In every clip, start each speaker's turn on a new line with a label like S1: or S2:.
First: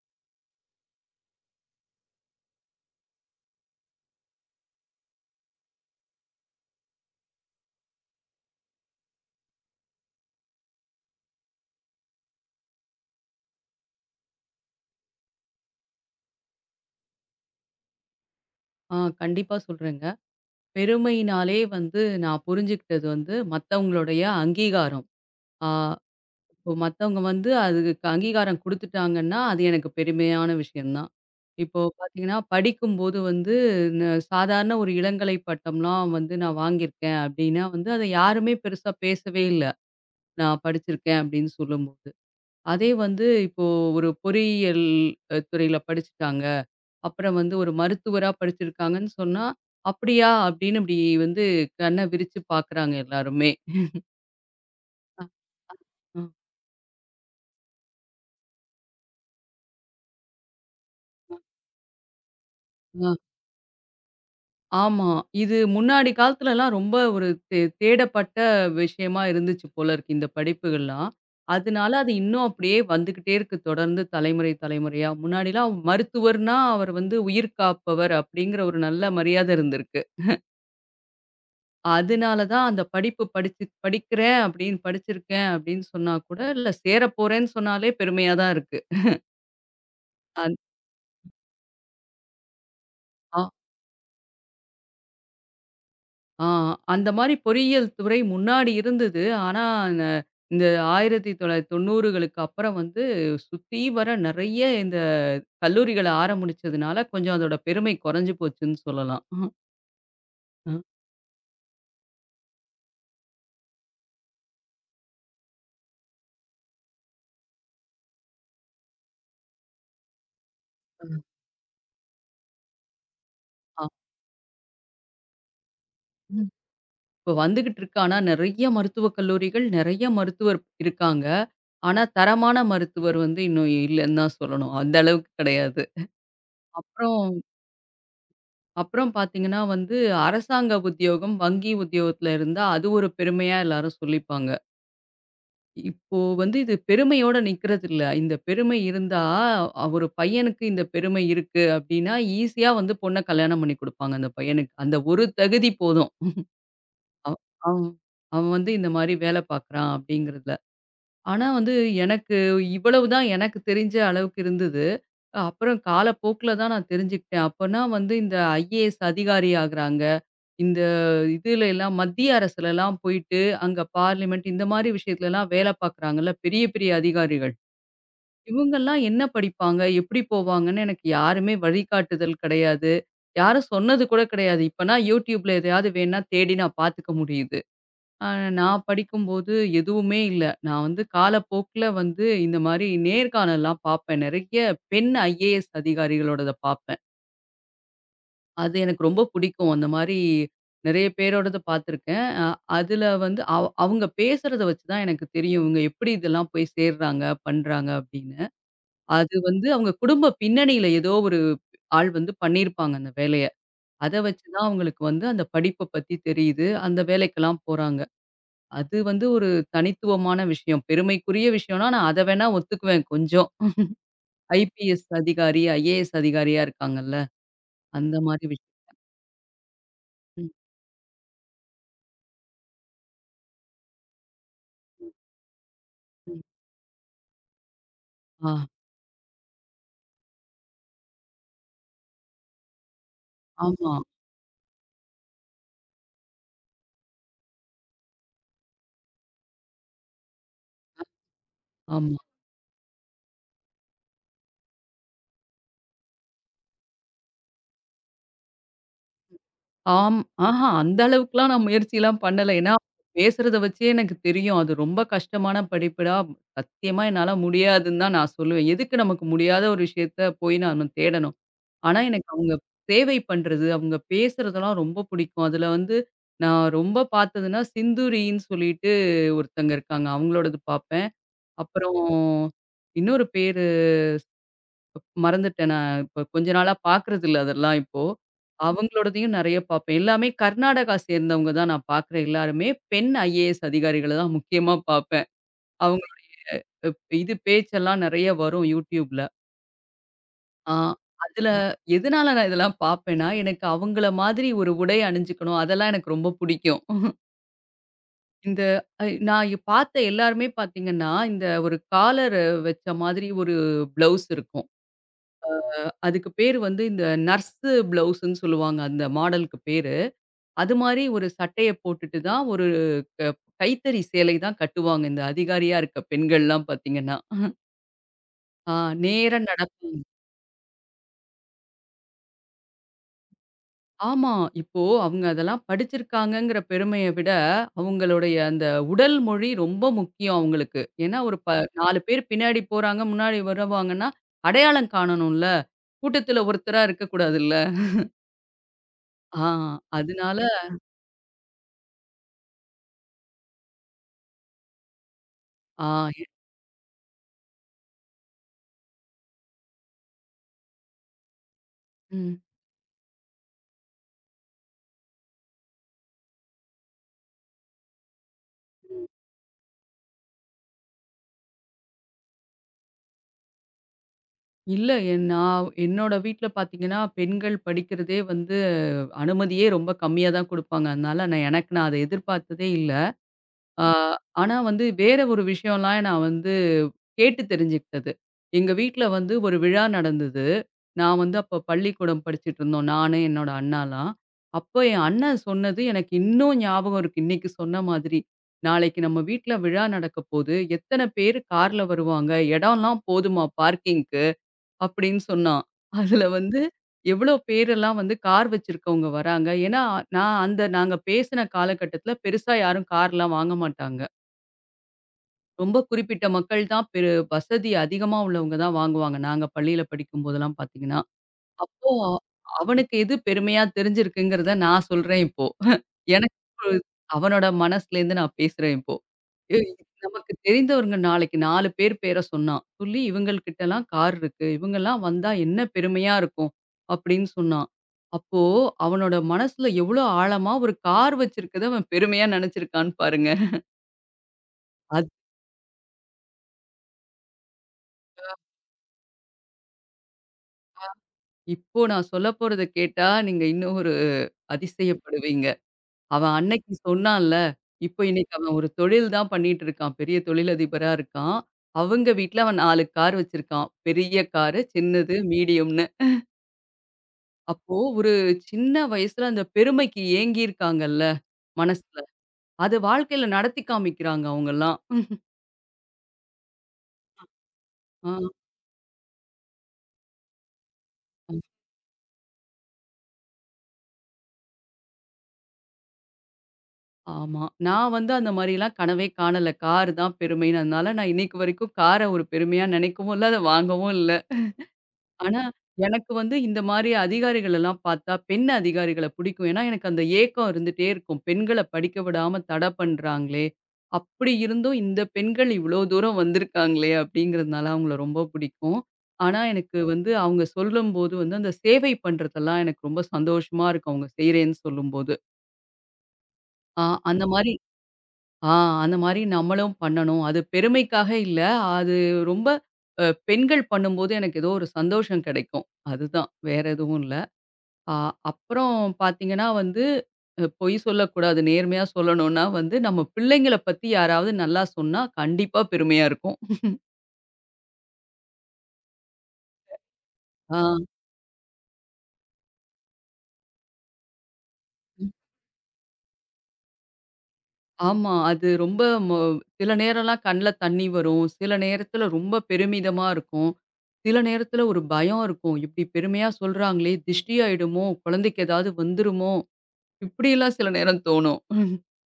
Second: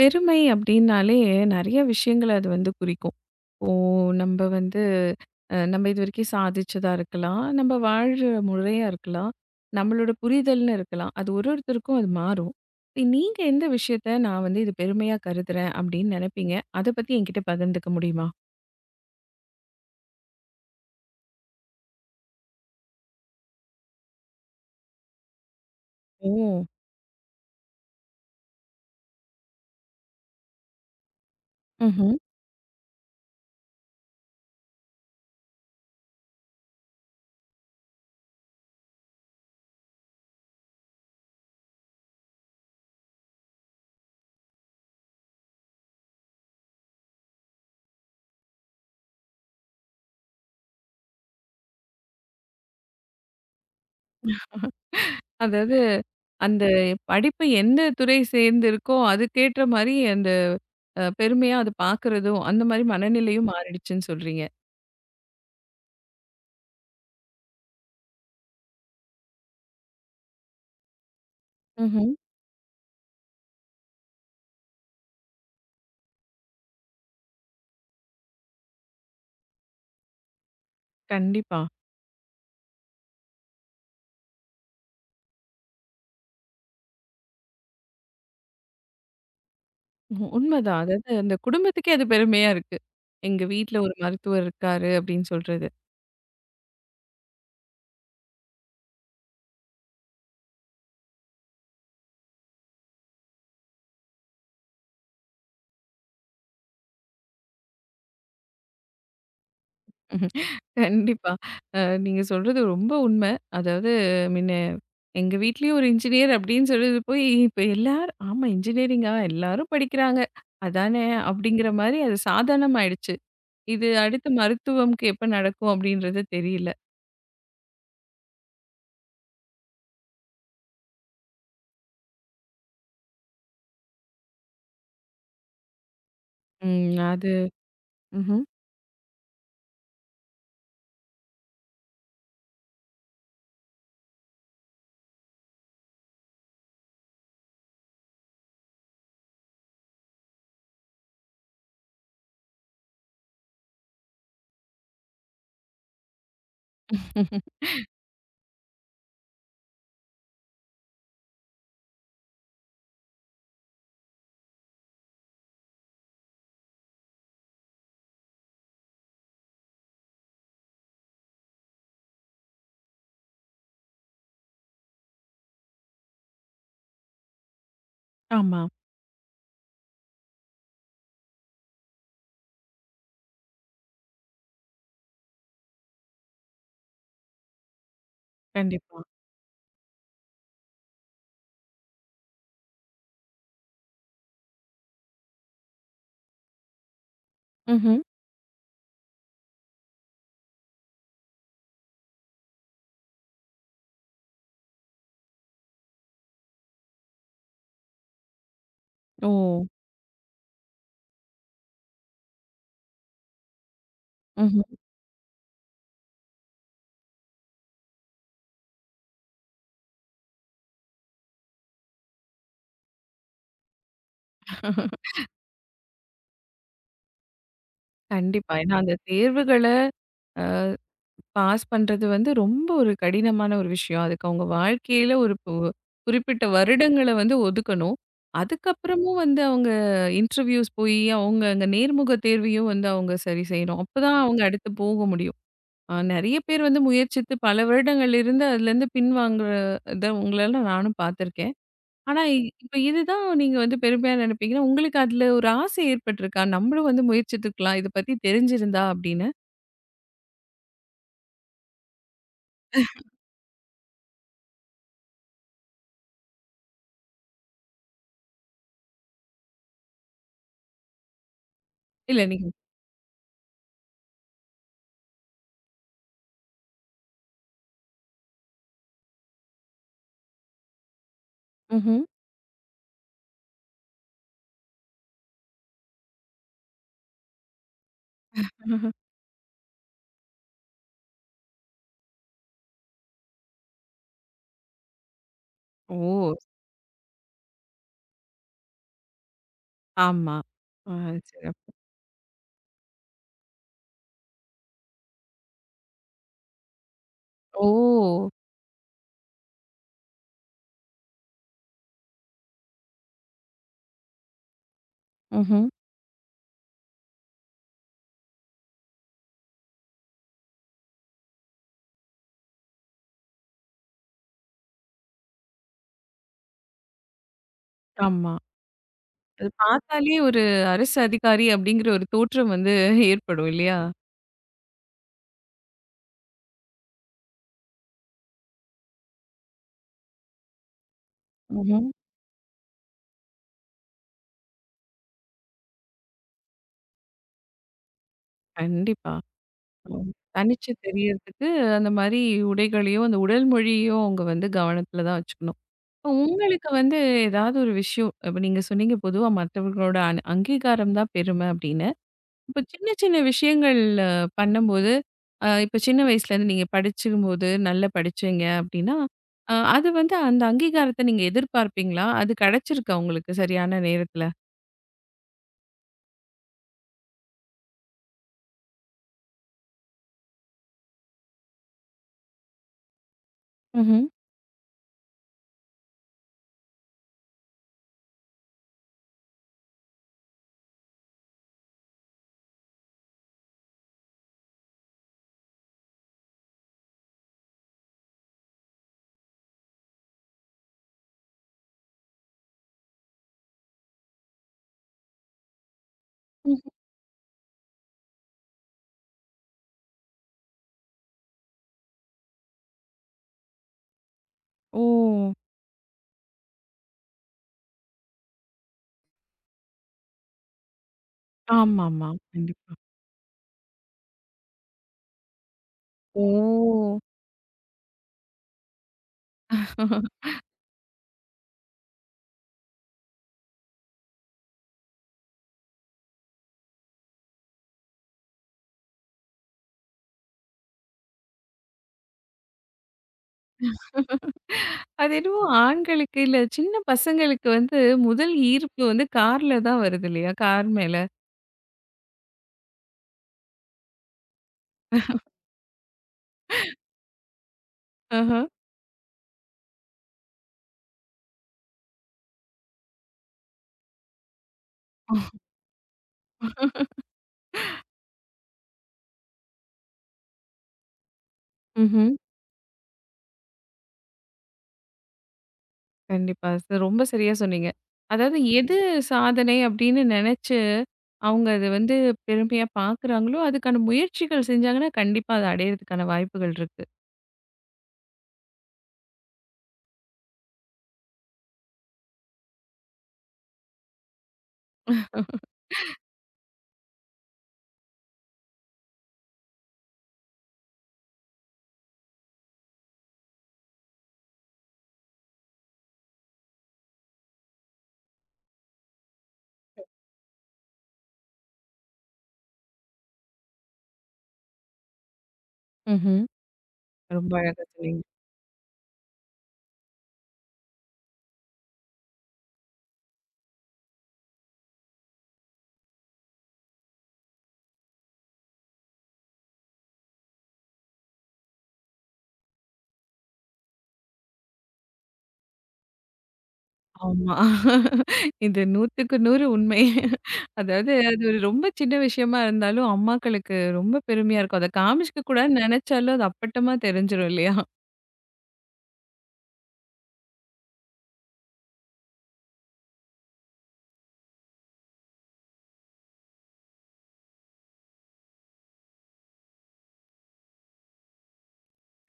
S1: பெருமை அப்படின்னாலே நெறைய விஷயங்கள அது வந்து குறிக்கும். ஓ! நம்ப வந்து நம்ம இதுவரைக்கும் சாதிச்சதா இருக்கலாம். நம்ம வாழ்ற முறையா இருக்கலாம். நம்மளோட புரிதல்னு இருக்கலாம். அது ஒருத்தருக்கும் அது மாறும். இப்ப நீங்க எந்த விஷயத்த நான் வந்து இது பெருமையா கருதுறேன் அப்படின்னு நெனைப்பீங்க? அத பத்தி என்கிட்ட பகிர்ந்துக்க முடியுமா?
S2: ஆ கண்டிப்பா சொல்றேங்க. பெருமையினாலே வந்து நான் புரிஞ்சுக்கிட்டது வந்து மத்தவங்களுடைய அங்கீகாரம். ஆ
S1: ஓ!
S2: இப்போ மத்தவங்க வந்து அதுக்கு அங்கீகாரம் குடுத்துட்டாங்கன்னா, அது எனக்கு பெருமையான விஷயம் தான். இப்போ
S1: ம்ஹ்ம்.
S2: பார்த்தீங்கன்னா, படிக்கும்போது வந்து ந சாதாரண ஒரு இளங்கலை பட்டம்லாம் வந்து நான் வாங்கியிருக்கேன் அப்டின்னா வந்து, அத யாருமே பெருசா பேசவே இல்ல. நான் படிச்சிருக்கேன் அப்டின்னு சொல்லும்போது. அதே வந்து இப்போ ஒரு பொறியியல் துறையில படிச்சுட்டாங்க. அப்புறம் வந்து ஒரு மருத்துவரா படிச்சிருக்காங்கன்னு சொன்னா, "அப்படியா?" அப்படின்னு இப்படி வந்து கண்ண விரிச்சு பார்க்குறாங்க எல்லாருமே.
S1: அதாவது
S2: ம்.
S1: அந்த படிப்பு எந்த துறை சேர்ந்து இருக்கோ, அதுக்கேற்ற மாரி அந்த பெருமையா அத பார்க்குறதும், அந்த மாரி
S2: அ.
S1: மனநிலையும் மாறிடுச்சுன்னு சொல்றீங்க.
S2: ஆமா. இது முன்னாடி காலத்துலலாம் ரொம்ப ஒரு தேடப்பட்ட விஷயமா இருந்துச்சு போல இருக்கு இந்த படிப்புகள்லாம். அதனால
S1: ம்ஹ்ம்.
S2: அது இன்னும் அப்படியே வந்துகிட்டே இருக்கு தொடர்ந்து தலைமுறை, தலைமுறையா. முன்னாடிலாம் மருத்துவர்னா அவர் வந்து உயிர் காப்பவர் அப்படிங்கிற ஒரு நல்ல மரியாதை இருந்திருக்கு.
S1: கண்டிப்பா.
S2: அதனால தான் அந்த படிப்பு படிச்சு படிக்கிறேன் அப்படின்னு படிச்சிருக்கேன் அப்படின்னு சொன்னா கூட, இல்ல சேரப்போறேன்னு சொன்னாலே பெருமையா தான் இருக்கு. அந்
S1: உண்மைதான். அதாவது அந்த குடும்பத்துக்கே அது பெருமையா இருக்கு.
S2: ஆ
S1: எங்க வீட்ல ஒரு மருத்துவர் இருக்காரு அப்படின்னு சொல்றது.
S2: ஆ அந்த மாரி பொறியியல் துறை முன்னாடி இருந்தது. ஆனா, ந இந்த 1990களுக்கு அப்புறம் வந்து சுத்தி வர நெறைய இந்த கல்லூரிகள ஆரம்பிச்சதுனால, கொஞ்சம் அதோட பெருமை குறைஞ்சு போச்சுன்னு சொல்லலாம்.
S1: உம்
S2: அ.
S1: கண்டிப்பா. அ நீங்க சொல்றது ரொம்ப உண்மை. அதாவது முன்ன எங்க வீட்லயும் ஒரு இன்ஜினியர் அப்படின்னு சொல்றது போய் இப்ப எல்லாரும் ஆமா இன்ஜினியரிங்கா எல்லாரும் படிக்கிறாங்க. அதானே
S2: ம்.
S1: அப்படிங்கிற மாரி அது சாதாரணமாயிடுச்சு.
S2: ஆ.
S1: இது அடுத்து மருத்துவம்க்கு எப்ப நடக்கும் அப்படின்றது தெரியல.
S2: இப்ப வந்துகிட்டு இருக்கு. ஆனா நெறைய மருத்துவக் கல்லூரிகள், நெறைய மருத்துவர் இருக்காங்க. ஆனா தரமான மருத்துவர் வந்து இன்னும் இல்லன்னு தான் சொல்லணும். அந்த அளவுக்கு கிடையாது.
S1: ம்.
S2: அப்புறம்
S1: அது ம்ஹ்ம்.
S2: அப்புறம் பார்த்தீங்கன்னா வந்து அரசாங்க உத்தியோகம், வங்கி உத்தியோகத்துல இருந்தா அது ஒரு பெருமையா எல்லாரும் சொல்லிப்பாங்க. இப்போ வந்து இது பெருமையோட நிக்கிறதில்ல. இந்த பெருமை இருந்தா ஒரு பையனுக்கு இந்த பெருமை இருக்கு அப்டின்னா, ஈஸியா வந்து பொண்ண கல்யாணம் பண்ணி குடுப்பாங்க அந்த பையனுக்கு. அந்த ஒரு தகுதி போதும். அவ் அவன் அவன் வந்து இந்த மாரி வேல பார்க்குறான் அப்டிங்கிறதுல. ஆனா வந்து எனக்கு இவ்வளவு தான் எனக்கு தெரிஞ்ச அளவுக்கு இருந்தது. அப்புறம் காலப்போக்குல தான் நான் தெரிஞ்சுக்கிட்டேன். அப்பன்னா வந்து இந்த ஐஏஎஸ் அதிகாரி ஆகுறாங்க. இந்த இதுல எல்லாம் மத்திய அரசுலலாம் போயிட்டு, அங்க பார்லிமென்ட் இந்த மாரி விஷயத்துலலாம் வேல பார்க்குறாங்கல்ல பெரிய பெரிய அதிகாரிகள்.
S1: ஆமா.
S2: இவங்கலாம் என்ன படிப்பாங்க? எப்படி போவாங்கன்னு எனக்கு யாருமே வழிகாட்டுதல் கிடையாது. யாரும் சொன்னது கூட கிடையாது. இப்பன்னா YouTubeல எதையாவது வேணா தேடி நான் பார்த்துக்க முடியுது. அ நான்
S1: கண்டிப்பா.
S2: படிக்கும்போது எதுவுமே இல்ல. நான் வந்து காலப்போக்குல வந்து இந்த மாரி நேர்காணல்லாம் பார்ப்பேன். நெறைய பெண் ஐஏஎஸ் அதிகாரிகளோடத பார்ப்பேன்.
S1: ம்ஹ்ம்.
S2: அது எனக்கு ரொம்ப பிடிக்கும். அந்த மாரி நெறைய பேரோடது பார்த்துருக்கேன். அதுல வந்து அவங்க பேசுறத வச்சு தான் எனக்கு தெரியும். இவங்க எப்படி இதெல்லாம் போய் சேர்றாங்க, பண்றாங்க அப்படின்னு.
S1: ஓ!
S2: அது வந்து அவங்க குடும்ப பின்னணியில ஏதோ ஒரு ஆள் வந்து பண்ணியிருப்பாங்க அந்த வேலைய. அத வச்சு
S1: ம்ஹ்ம்.
S2: தான் அவங்களுக்கு வந்து அந்த படிப்ப பத்தி தெரியுது. அந்த வேலைக்கெல்லாம் போறாங்க. அது வந்து ஒரு தனித்துவமான விஷயம். பெருமைக்குரிய விஷயம்னா, நான் அத வேணா ஒத்துக்குவேன் கொஞ்சம். ஐபிஎஸ் அதிகாரி, ஐஏஎஸ் அதிகாரியா இருக்காங்கல்ல. அந்த மாரி
S1: கண்டிப்பா.
S2: விஷயம்.
S1: ஏன்னா அந்த தேர்வுகள
S2: ம்,
S1: பாஸ் பண்றது வந்து ரொம்ப ஒரு கடினமான ஒரு விஷயம். அதுக்கு அவங்க வாழ்க்கையில ஒரு
S2: ம்.
S1: குறிப்பிட்ட வருடங்கள வந்து ஒதுக்கணும்.
S2: ஆ,
S1: அதுக்கப்புறமும் வந்து அவங்க இன்டர்வியூஸ் போயி, அவங்க அங்க நேர்முக தேர்வையும் வந்து அவங்க சரி செய்யணும்.
S2: ஆமா,
S1: அப்பதான் அவங்க அடுத்து போக முடியும். நெறைய பேர் வந்து முயற்சித்து பல வருடங்கள் இருந்து அதுலேருந்து பின்வாங்குற இத உங்களலாம் நானும் பார்த்துருக்கேன்.
S2: ஆமா.
S1: ஆனா இப்ப இதுதான் நீங்க வந்து பெருமையா நினைப்பீங்கன்னா, உங்களுக்கு அதுல ஒரு ஆசை ஏற்பட்டுருக்கா? நம்மளும் வந்து முயற்சித்துக்கலாம். இத பத்தி தெரிஞ்சிருந்தா அப்படின்னு?
S2: ஆம். ஆஹா அந்த அளவுக்குலாம் நான் முயற்சிலாம் பண்ணல. ஏன்னா, பேசுறத வச்சே எனக்கு தெரியும். அது ரொம்ப கஷ்டமான படிப்புடா. சத்தியமா என்னால முடியாதுன்னு தான் நான் சொல்லுவேன். எதுக்கு நமக்கு முடியாத ஒரு விஷயத்த போய் நாம தேடணும்? ஆனா,
S1: இல்ல
S2: எனக்கு
S1: நீங்க
S2: அவங்க சேவை பண்றது, அவங்க பேசுறதெல்லாம் ரொம்ப பிடிக்கும். அதுல வந்து நான் ரொம்ப பார்த்ததுன்னா, சிந்துரின்னு சொல்லிட்டு ஒருத்தங்க இருக்காங்க. அவங்களோடது பார்ப்பேன்.
S1: ம்ஹ்ம்.
S2: அப்புறம் இன்னொரு பேரு மறந்துட்டேன். நான் இப்ப கொஞ்ச நாளா பார்க்கறது இல்ல அதெல்லாம் இப்போ. அவங்களோடதையும் நெறைய பார்ப்பேன். எல்லாமே கர்நாடகா சேர்ந்தவங்க தான் நான் பார்க்குற எல்லாருமே. பெண் ஐஏஎஸ் அதிகாரிகள தான் முக்கியமா பார்ப்பேன். அவங்க
S1: ஓ!
S2: அஹ், இது பேச்செல்லாம் நெறைய வரும் YouTubeல.
S1: ஆமா.
S2: ஆ.
S1: ஆ
S2: அதுல
S1: சிறப்பு.
S2: எதனால நான் இதெல்லாம் பார்ப்பேன்னா, எனக்கு அவங்கள மாதிரி ஒரு உடை அணிஞ்சுக்கணும். அதெல்லாம் எனக்கு ரொம்ப பிடிக்கும்.
S1: ஓ!
S2: இந்த நான் பார்த்த எல்லாருமே பார்த்தீங்கன்னா, இந்த ஒரு காலர் வச்ச மாதிரி ஒரு ப்ளவுஸ் இருக்கும்.
S1: ம்ஹ்ம்.
S2: அதுக்கு பேரு வந்து இந்த நர்ஸு ப்ளவுஸ்ன்னு சொல்லுவாங்க. அந்த மாடலுக்கு பேரு. அது மாரி ஒரு சட்டைய போட்டுட்டு தான் ஒரு க கைத்தறி சேலை தான் கட்டுவாங்க. இந்த அதிகாரியா இருக்க பெண்கள்லாம் பார்த்தீங்கன்னா.
S1: ஆமா.
S2: ஆ நேரா
S1: அது
S2: நடப்
S1: பார்த்தாலே ஒரு அரசு அதிகாரி அப்படிங்கிற ஒரு தோற்றம் வந்து ஏற்படும் இல்லையா?
S2: ஆமா. இப்போ அவங்க அதெல்லாம் படிச்சிருக்காங்கங்கிற பெருமைய விட, அவங்களுடைய அந்த உடல் மொழி ரொம்ப முக்கியம் அவங்களுக்கு. ஏன்னா ஒரு
S1: ம்ஹ்ம்.
S2: 4 பேர் பின்னாடி போறாங்க, முன்னாடி வருவாங்கன்னா, அடையாளம் காணணும்ல. கூட்டத்துல ஒருத்தரா இருக்கக்கூடாதுல்ல.
S1: கண்டிப்பா.
S2: ஆ
S1: ம்.
S2: அதனால
S1: தனிச்சு தெரியறதுக்கு அந்த மாரி உடைகளையும், அந்த உடல் மொழியையும் அவங்க வந்து கவனத்துல தான் வச்சுக்கணும்.
S2: ஆ
S1: இப்ப
S2: எ-
S1: உங்களுக்கு வந்து ஏதாவது ஒரு விஷயம் இப்ப நீங்க சொன்னீங்க பொதுவா மத்தவர்களோட அங்கீகாரம் தான் பெருமை அப்படின்னு.
S2: ம்.
S1: இப்ப சின்ன சின்ன விஷயங்கள் அ பண்ணும்போது, இப்ப சின்ன வயசுலேருந்து நீங்க படிச்சிக்கும்போது நல்லா படிச்சீங்க அப்டின்னா,
S2: ம்.
S1: அது வந்து அந்த அங்கீகாரத்த நீங்க எதிர்பார்ப்பீங்களா? அது கிடைச்சிருக்கா உங்களுக்கு சரியான நேரத்துல?
S2: இல்ல நான் என்னோட வீட்ல பார்த்தீங்கன்னா, பெண்கள் படிக்கிறதே வந்து அனுமதியே ரொம்ப கம்மியா தான் குடுப்பாங்க. அதனால நான் எனக்கு நான் அத எதிர்பார்த்ததே இல்ல. ஆ,
S1: ம்ஹ்ம்.
S2: ஆனா வந்து வேற ஒரு விஷயம்லாம் நான் வந்து கேட்டு தெரிஞ்சுக்கிட்டது. எங்க வீட்ல வந்து ஒரு விழா நடந்தது. நான் வந்து அப்ப பள்ளிக்கூடம் படிச்சுட்டு இருந்தோம். நானு, என்னோட அண்ணாலாம். அப்ப என் அண்ணன் சொன்னது எனக்கு இன்னும் ஞாபகம் இருக்கு. இன்னைக்கு சொன்ன மாதிரி. "நாளைக்கு நம்ம வீட்ல விழா நடக்கப்போது. எத்தன பேரு கார்ல வருவாங்க? இடம்லாம் போதுமா பார்க்கிங்க்கு?" அப்படின்னு சொன்னான். அதுல
S1: ம்.
S2: வந்து எவ்ளோ பேரெல்லாம் வந்து கார் வச்சிருக்கவங்க வராங்க. ஏன்னா, நான் அந்த நாங்க பேசின காலகட்டத்தில பெருசா யாரும் கார்லாம் வாங்க மாட்டாங்க.
S1: ஓ!
S2: ரொம்ப குறிப்பிட்ட மக்கள் தான் பெரு வசதி அதிகமா உள்ளவங்க தான் வாங்குவாங்க. நாங்க பள்ளியில படிக்கும்போதெல்லாம் பார்த்தீங்கன்னா, அப்போ
S1: ஆமாமா. கண்டிப்பா.
S2: அவனுக்கு எது பெருமையா தெரிஞ்சிருக்குங்கிறத நான் சொல்றேன் இப்போ. எனக்கு ஒரு-
S1: ஓ!
S2: அவனோட மனசுலேருந்து நான் பேசுறேன் இப்போ. ஏய் நமக்கு தெரிந்தவங்க நாளைக்கு 4 பேர் பேர சொன்னான். சொல்லி இவங்கள்கிட்டலாம் கார் இருக்கு. இவங்கலாம் வந்தா என்ன பெருமையா இருக்கும் அப்படின்னு சொன்னான். அப்போ அவனோட மனசுல எவ்வளோ ஆழமா ஒரு கார் வச்சிருக்கத அவன் பெருமையா நெனச்சிருக்கான்னு பாருங்க.
S1: அது என்னவோ ஆண்களுக்கு இல்ல சின்ன பசங்களுக்கு வந்து முதல் ஈர்ப்பு வந்து கார்ல தான் வருது இல்லையா? கார் மேல.
S2: இப்போ நான் சொல்லப்போறத கேட்டா, நீங்க இன்னும் ஒரு அதிசயப்படுவீங்க. அவன் அன்னைக்கு சொன்னான்ல, இப்போ இன்னைக்கு
S1: ஆஹ.
S2: அவன் ஒரு தொழில் தான் பண்ணிட்டு இருக்கான். பெரிய தொழிலதிபரா இருக்கான். அவங்க வீட்ல அவன் 4 கார் வச்சிருக்கான். பெரிய காரு, சின்னது, மீடியம்னு. அப்போ ஒரு சின்ன வயசுல அந்த பெருமைக்கு ஏங்கியிருக்காங்கல்ல மனசுல.
S1: ம்ஹ்ம்.
S2: அது வாழ்க்கையில நடத்தி காமிக்கிறாங்க அவங்கலாம்.
S1: கண்டிப்பா. ரொம்ப சரியா சொன்னீங்க.
S2: ஆ,
S1: அதாவது எது சாதனை அப்படின்னு நெனச்சு,
S2: ம்.
S1: அவங்க அத வந்து பெருமையா பார்க்குறாங்களோ, அதுக்கான முயற்சிகள் செஞ்சாங்கன்னா, கண்டிப்பா அத அடையறதுக்கான வாய்ப்புகள் இருக்கு.
S2: ஆமா. நான் வந்து அந்த மாரிலாம் கனவே காணல. கார் தான் பெருமைன்னு. அதனால நான் இன்னைக்கு வரைக்கும் கார ஒரு பெருமையா நினைக்கவும் இல்ல, அத வாங்கவும் இல்ல. ஆனா, எனக்கு வந்து இந்த மாரி அதிகாரிகள் எல்லாம் பார்த்தா, பெண் அதிகாரிகள பிடிக்கும். ஏன்னா, எனக்கு அந்த ஏக்கம் இருந்துட்டே இருக்கும். பெண்கள படிக்க விடாம தடை பண்றாங்களே! அப்படி இருந்தும் இந்த பெண்கள் இவ்வளோ தூரம் வந்திருக்காங்களே! அப்படிங்கிறதுனால அவங்கள ரொம்ப பிடிக்கும். ஆனா, எனக்கு வந்து அவங்க சொல்லும்போது வந்து அந்த சேவை பண்றதெல்லாம் எனக்கு ரொம்ப சந்தோஷமா இருக்கும். அவங்க செய்றேன்னு சொல்லும்போது.
S1: ம்ஹ்ம்.
S2: ஆ அந்த
S1: ரொம்ப
S2: மாரி
S1: அழகா சொன்னீங்க.
S2: ஆ அந்த மாரி நம்மளும் பண்ணணும். அது பெருமைக்காக இல்ல. அது ரொம்ப பெண்கள் பண்ணும்போது எனக்கு ஏதோ ஒரு சந்தோஷம் கிடைக்கும். அதுதான் வேற எதுவும் இல்ல. அ அப்புறம் பார்த்தீங்கன்னா வந்து பொய் சொல்லக்கூடாது. நேர்மையா சொல்லணும்னா வந்து நம்ம பிள்ளைங்கள பத்தி யாராவது நல்லா சொன்னா கண்டிப்பா பெருமையா இருக்கும்.
S1: ஆமா. இது 100க்கு 100 உண்மை.
S2: ஆ.
S1: அதாவது அது ஒரு ரொம்ப சின்ன விஷயமா இருந்தாலும், அம்மாக்களுக்கு ரொம்ப பெருமையா இருக்கும். அத காமிச்சுக்க கூடாதுன்னு நெனச்சாலும், அது அப்பட்டமா தெரிஞ்சிரும் இல்லையா?
S2: ஆமா. அது ரொம்ப மொ சில நேரம்லாம் கண்ல தண்ணி வரும். சில நேரத்துல ரொம்ப பெருமிதமா இருக்கும். சில நேரத்துல ஒரு பயம் இருக்கும். இப்படி பெருமையா சொல்றாங்களே! திஷ்டி ஆயிடுமோ! குழந்தைக்கு ஏதாவது வந்துருமோ! இப்படியெல்லாம் சில நேரம் தோணும்.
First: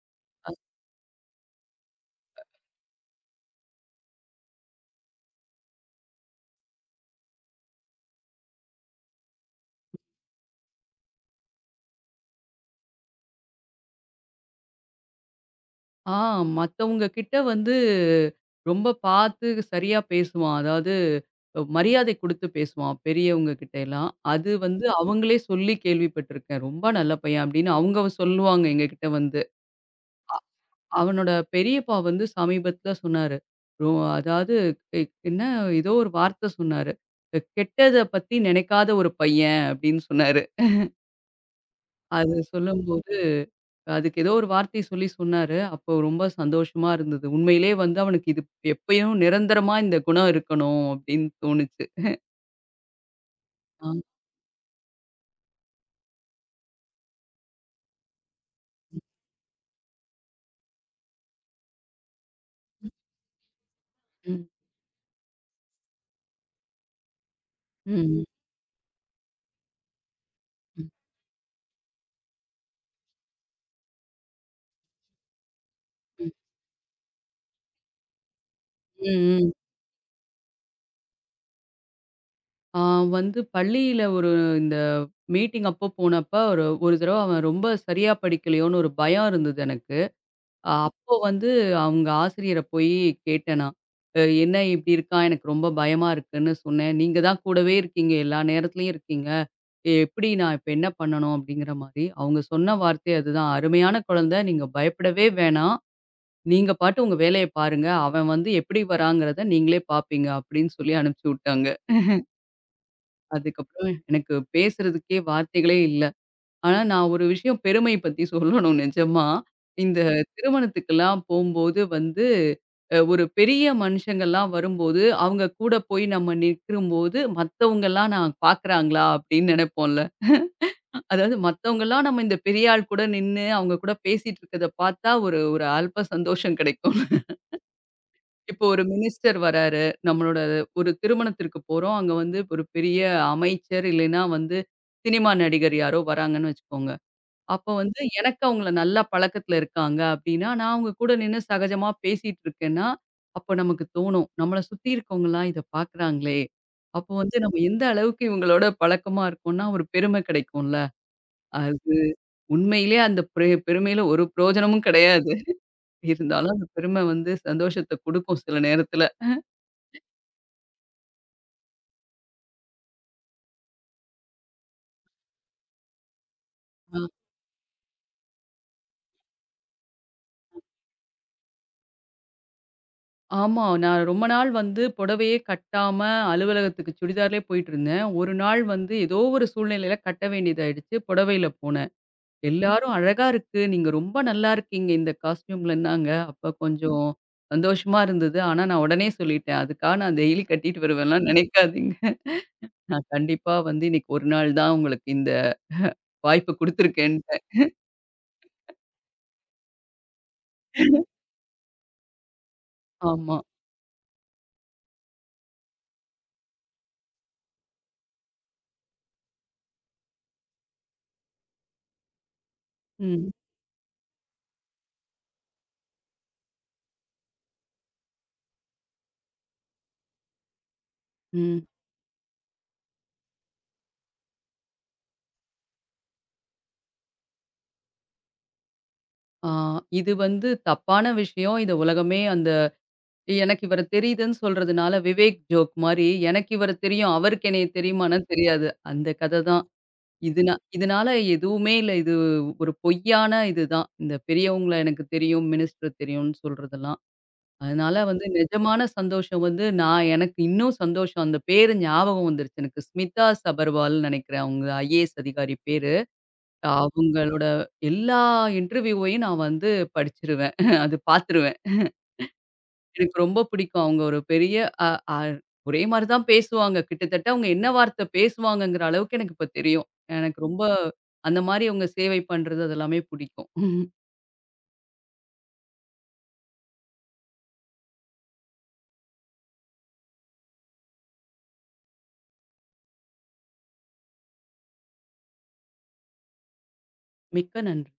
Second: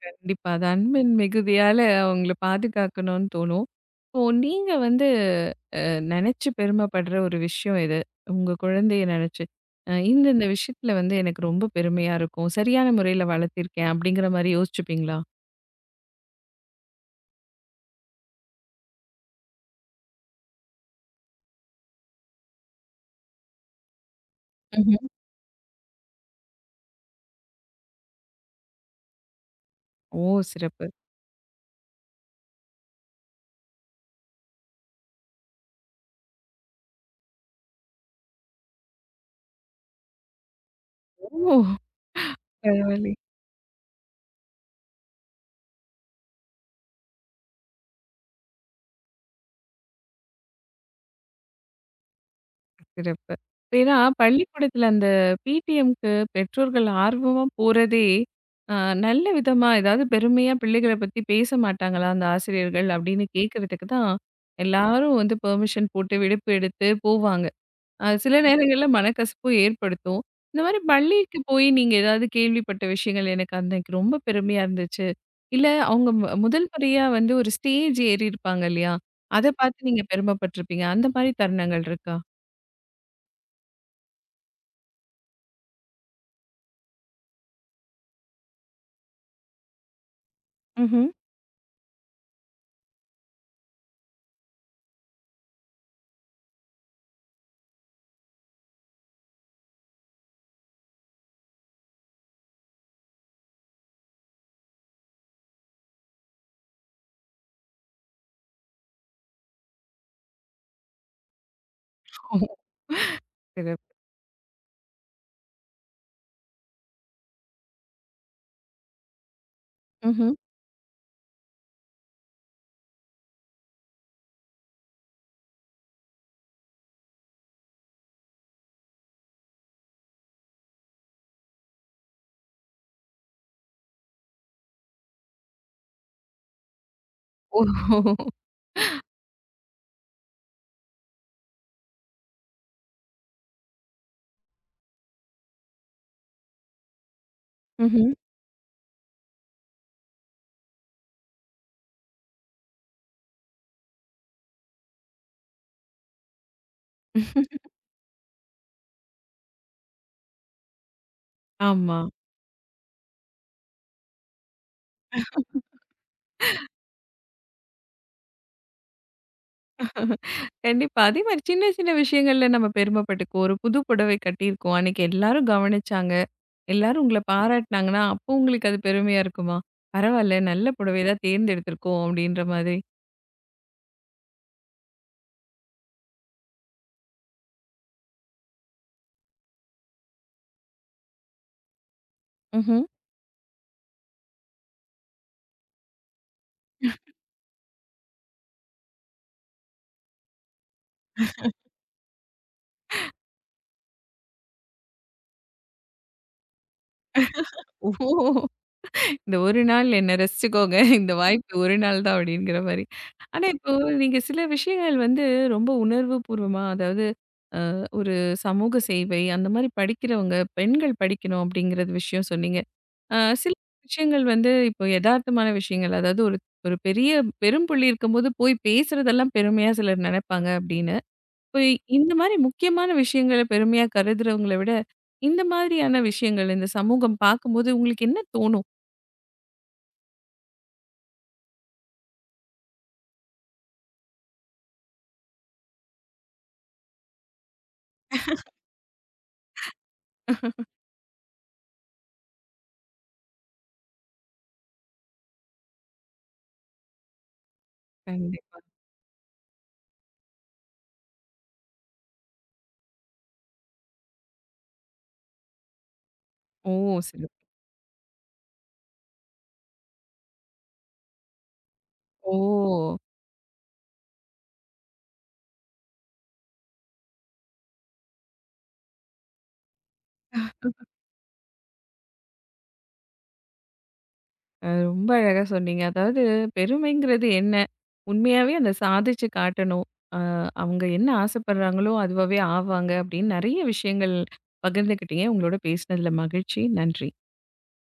S1: கண்டிப்பா. அது அன்பின் மிகுதியால அவங்கள பாதுகாக்கணும்னு தோணும். இப்போ நீங்க வந்து நினைச்சு பெருமைப்படுற ஒரு விஷயம் இது. உங்க குழந்தைய நினைச்சு. இந்த இந்த விஷயத்துல வந்து எனக்கு ரொம்ப பெருமையா இருக்கும். சரியான முறையில வளர்த்திருக்கேன் அப்படிங்கிற மாரி யோசிச்சுப்பீங்களா?
S2: ஆ மத்தவங்க கிட்ட வந்து ரொம்ப பார்த்து சரியா பேசுவான். அதாவது மரியாதை குடுத்து பேசுவான். பெரியவங்க கிட்ட எல்லாம். அது வந்து
S1: ம்ஹ்ம்.
S2: அவங்களே சொல்லி கேள்விப்பட்டுருக்கேன். ரொம்ப நல்ல பையன் அப்படின்னு அவங்க சொல்லுவாங்க எங்ககிட்ட வந்து.
S1: ஓ! சிறப்பு.
S2: அவனோட பெரியப்பா வந்து சமீபத்தில சொன்னாரு. ரோ அதாவது எ என்ன ஏதோ ஒரு வார்த்த சொன்னாரு. கெட்டத பத்தி நினைக்காத ஒரு பையன் அப்படின்னு சொன்னாரு.
S1: ஓ!
S2: அது
S1: பரவாயில்லை.
S2: சொல்லும்போது அதுக்கு ஏதோ ஒரு வார்த்தை சொல்லி சொன்னாரு. அப்போ ரொம்ப சந்தோஷமா இருந்தது. உண்மையிலேயே வந்து அவனுக்கு இது எப்பயும் நிரந்தரமா இந்த குணம் இருக்கணும் அப்படின்னு தோணுச்சு.
S1: சிறப்பு.
S2: ஆ.
S1: ஏன்னா பள்ளிக்கூடத்துல அந்த பிடிஎம்க்கு பெற்றோர்கள் ஆர்வமா போறதே, அ நல்ல விதமா ஏதாவது பெருமையா பிள்ளைகள பத்தி பேச மாட்டாங்களா அந்த ஆசிரியர்கள்
S2: ம்.
S1: அப்படின்னு கேட்கறதுக்கு தான்
S2: ம்.
S1: எல்லாரும் வந்து பெர்மிஷன் போட்டு விடுப்பு எடுத்து போவாங்க.
S2: ம்.
S1: சில நேரங்கள்ல மனக்கசப்பும் ஏற்படுத்தும். இந்த மாரி
S2: ம்.
S1: பள்ளிக்கு போய் நீங்க ஏதாவது கேள்விப்பட்ட விஷயங்கள் எனக்கு அன்னைக்கு ரொம்ப பெருமையா இருந்துச்சு. இல்ல அவங்க
S2: ம்.
S1: முதல் முறையா வந்து ஒரு ஸ்டேஜ் ஏறி இருப்பாங்க இல்லையா? அத
S2: ம்.
S1: பார்த்து நீங்க பெருமைப்பட்டுருப்பீங்க. அந்த மாரி தருணங்கள் இருக்கா?
S2: ஆ வந்து பள்ளியில ஒரு இந்த மீட்டிங் அப்போ போனப்ப ஒரு ஒரு தடவ அவன் ரொம்ப சரியா படிக்கலையோன்னு ஒரு பயம் இருந்தது எனக்கு.
S1: ம்ஹ்ம்.
S2: அப்போ வந்து அவங்க ஆசிரியர போய் கேட்டேன் நான். "அ என்ன இப்படி இருக்கான்? எனக்கு ரொம்ப பயமா இருக்குன்னு" சொன்னேன். "நீங்க தான் கூடவே இருக்கீங்க, எல்லா நேரத்துலயும் இருக்கீங்க. எப்படி நான் இப்ப என்ன பண்ணணும்?" அப்படிங்கிற மாரி. அவங்க சொன்ன வார்த்தை அதுதான். "அருமையான குழந்தை, நீங்க பயப்படவே வேணாம். நீங்க பாட்டு உங்க வேலைய பாருங்க. அவன் வந்து எப்படி வராங்கிறத நீங்களே பார்ப்பீங்க" அப்படின்னு சொல்லி அனுப்பிச்சு விட்டாங்க.
S1: ஓ! சிறப்பு.
S2: அதுக்கப்புறம் எனக்கு பேசுறதுக்கே வார்த்தைகளே இல்ல. ஆனா, நான் ஒரு விஷயம் பெருமை பத்தி சொல்லணும் நிஜமா. இந்த
S1: ம்ஹ்ம்.
S2: திருமணத்துக்கெல்லாம் போம்போது வந்து, ஒரு பெரிய மனுஷங்கள்லாம் வரும்போது, அவங்க கூட போய் நம்ம நிற்கும்போது, மத்தவங்கலாம் நான் பார்க்குறாங்களா அப்படின்னு நெனைப்போம்ல. அதாவது மத்தவங்கலாம் நம்ம இந்த பெரிய ஆள் கூட நின்னு, அவங்க கூட பேசிட்டு இருக்கிறத பார்த்தா, ஒரு ஒரு அல்ப சந்தோஷம் கிடைக்கும்.
S1: ஓஹோ!
S2: இப்போ ஒரு மினிஸ்டர் வராரு, நம்மளோட ஒரு திருமணத்திற்கு போறோம். அங்க வந்து ஒரு பெரிய அமைச்சர் இல்லைன்னா வந்து சினிமா நடிகர் யாரோ வராங்கன்னு வச்சுக்கோங்க. அப்போ வந்து
S1: ம்ஹ்ம்.
S2: எனக்கு அவங்கள நல்லா பழக்கத்துல இருக்காங்க அப்டின்னா, நான் அவங்க கூட நின்னு சகஜமா பேசிட்டு இருக்கேன்னா, அப்போ நமக்கு தோணும். நம்மள சுத்தி இருக்கவங்கலாம் இத பார்க்குறாங்களே! அப்போ வந்து நம்ம எந்த அளவுக்கு இவங்களோட பழக்கமா இருக்கோம்னா, ஒரு பெருமை கிடைக்கும்ல. அது
S1: ஆமா.
S2: உண்மையிலே அந்த பெருமையில ஒரு பிரயோஜனமும் கிடையாது. இருந்தாலும் அந்த பெருமை வந்து சந்தோஷத்த குடுக்கும் சில நேரத்துல.
S1: கண்டிப்பா. அதே மாரி சின்ன சின்ன விஷயங்கள்ல நம்ம பெருமைப்பட்டுக்குவோம். ஒரு புது புடவை கட்டியிருக்கோம். அன்னைக்கு எல்லாரும் கவனிச்சாங்க.
S2: அ
S1: எல்லாரும் உங்கள பாராட்டுனாங்கன்னா, அப்போ உங்களுக்கு அது பெருமையா இருக்குமா? பரவால்ல நல்ல புடவை தான் தேர்ந்தெடுத்திருக்கோம் அப்படின்ற மாதிரி.
S2: ஆமா. நான் ரொம்ப நாள் வந்து புடவையே கட்டாம அலுவலகத்துக்கு சுடிதார்லே போயிட்டுருந்தேன். ஒரு நாள் வந்து ஏதோ ஒரு சூழ்நிலையில கட்ட வேண்டியதாயிடுச்சு. புடவையில போனேன்.
S1: ம்ஹ்ம்.
S2: எல்லாரும் அழகா இருக்கு. நீங்க ரொம்ப நல்லா இருக்கீங்க இந்த காஸ்டியூம்லன்னாங்க. அப்ப கொஞ்சம் சந்தோஷமா இருந்தது. ஆனா, நான் உடனே சொல்லிட்டேன். அதுக்காக நான் டெய்லி கட்டிட்டு வருவேன்லாம் நெனைக்காதீங்க. நான் கண்டிப்பா வந்து இன்னைக்கு ஒரு நாள் தான் உங்களுக்கு இந்த வாய்ப்பு குடுத்துருக்கேன்ட்டேன்.
S1: ஓ! ஓ! இந்த ஒரு நாள் என்ன ரசிச்சுக்கோங்க. இந்த வாய்ப்பு ஒரு நாள் தான் அப்படிங்கிற மாரி.
S2: ஆமா.
S1: ஆனா இப்போ நீங்க சில விஷயங்கள் வந்து ரொம்ப உணர்வு பூர்வமா அதாவது அ ஒரு சமூக சேவை அந்த மாரி படிக்கிறவங்க, பெண்கள் படிக்கணும் அப்படிங்கிறது விஷயம் சொன்னீங்க. அ
S2: ம்.
S1: சில விஷயங்கள் வந்து இப்போ எதார்த்தமான விஷயங்கள் அதாவது ஒரு ஒரு பெரிய பெரும் புள்ளி இருக்கும்போது போய் பேசுறதெல்லாம் பெருமையா சிலர் நெனைப்பாங்க அப்படின்னு. இப்ப
S2: ம்.
S1: இந்த மாரி முக்கியமான விஷயங்கள பெருமையா கருதுறவங்கள விட, இந்த மாதிரியான விஷயங்கள் இந்த சமூகம் பார்க்கும்போது உங்களுக்கு என்ன தோணும்?
S2: ஆ இது வந்து தப்பான விஷயம். இத உலகமே அந்த எனக்கு இவர தெரியுதுன்னு சொல்றதுனால விவேக் ஜோக் மாரி எனக்கு இவர தெரியும். அவருக்கு என்னைய தெரியுமான்னா தெரியாது. அந்த கத தான். இதனால எதுவுமே இல்ல. இது ஒரு பொய்யான இதுதான். இந்த பெரியவங்கள எனக்கு தெரியும், மினிஸ்டர் தெரியும்னு சொல்றதெல்லாம். அதனால வந்து
S1: கண்டிப்பா.
S2: நிஜமான சந்தோஷம் வந்து நான் எனக்கு இன்னும் சந்தோஷம். அந்த பேரு ஞாபகம் வந்துருச்சு எனக்கு. ஸ்மிதா சபர்வால்ன்னு நெனைக்கிறேன். அவங்க ஐஏஎஸ் அதிகாரி பேரு.
S1: ஓ! சரி.
S2: அவங்களோட எல்லா இன்டர்வியூவையும் நான் வந்து படிச்சுருவேன். அது பார்த்துருவேன்.
S1: ஓ!
S2: எனக்கு ரொம்ப பிடிக்கும். அவங்க ஒரு பெரிய அ அ ஒரே மாரி தான் பேசுவாங்க. கிட்டத்தட்ட அவங்க என்ன வார்த்தை பேசுவாங்கங்கிற அளவுக்கு எனக்கு இப்ப தெரியும். எனக்கு ரொம்ப அந்த மாரி அவங்க சேவை பண்றது அது எல்லாமே பிடிக்கும்.
S1: ரொம்ப அழகா சொன்னீங்க. அதாவது பெருமைங்கிறது என்ன? உண்மையாவே அத சாதிச்சு காட்டணும். அ அவங்க என்ன ஆசைப்படுறாங்களோ, அதுவாவே ஆவாங்க அப்படின்னு நெறைய விஷயங்கள் பகிர்ந்துக்கிட்டீங்க. உங்களோட பேசினதுல மகிழ்ச்சி. நன்றி.
S2: மிக்க நன்றி.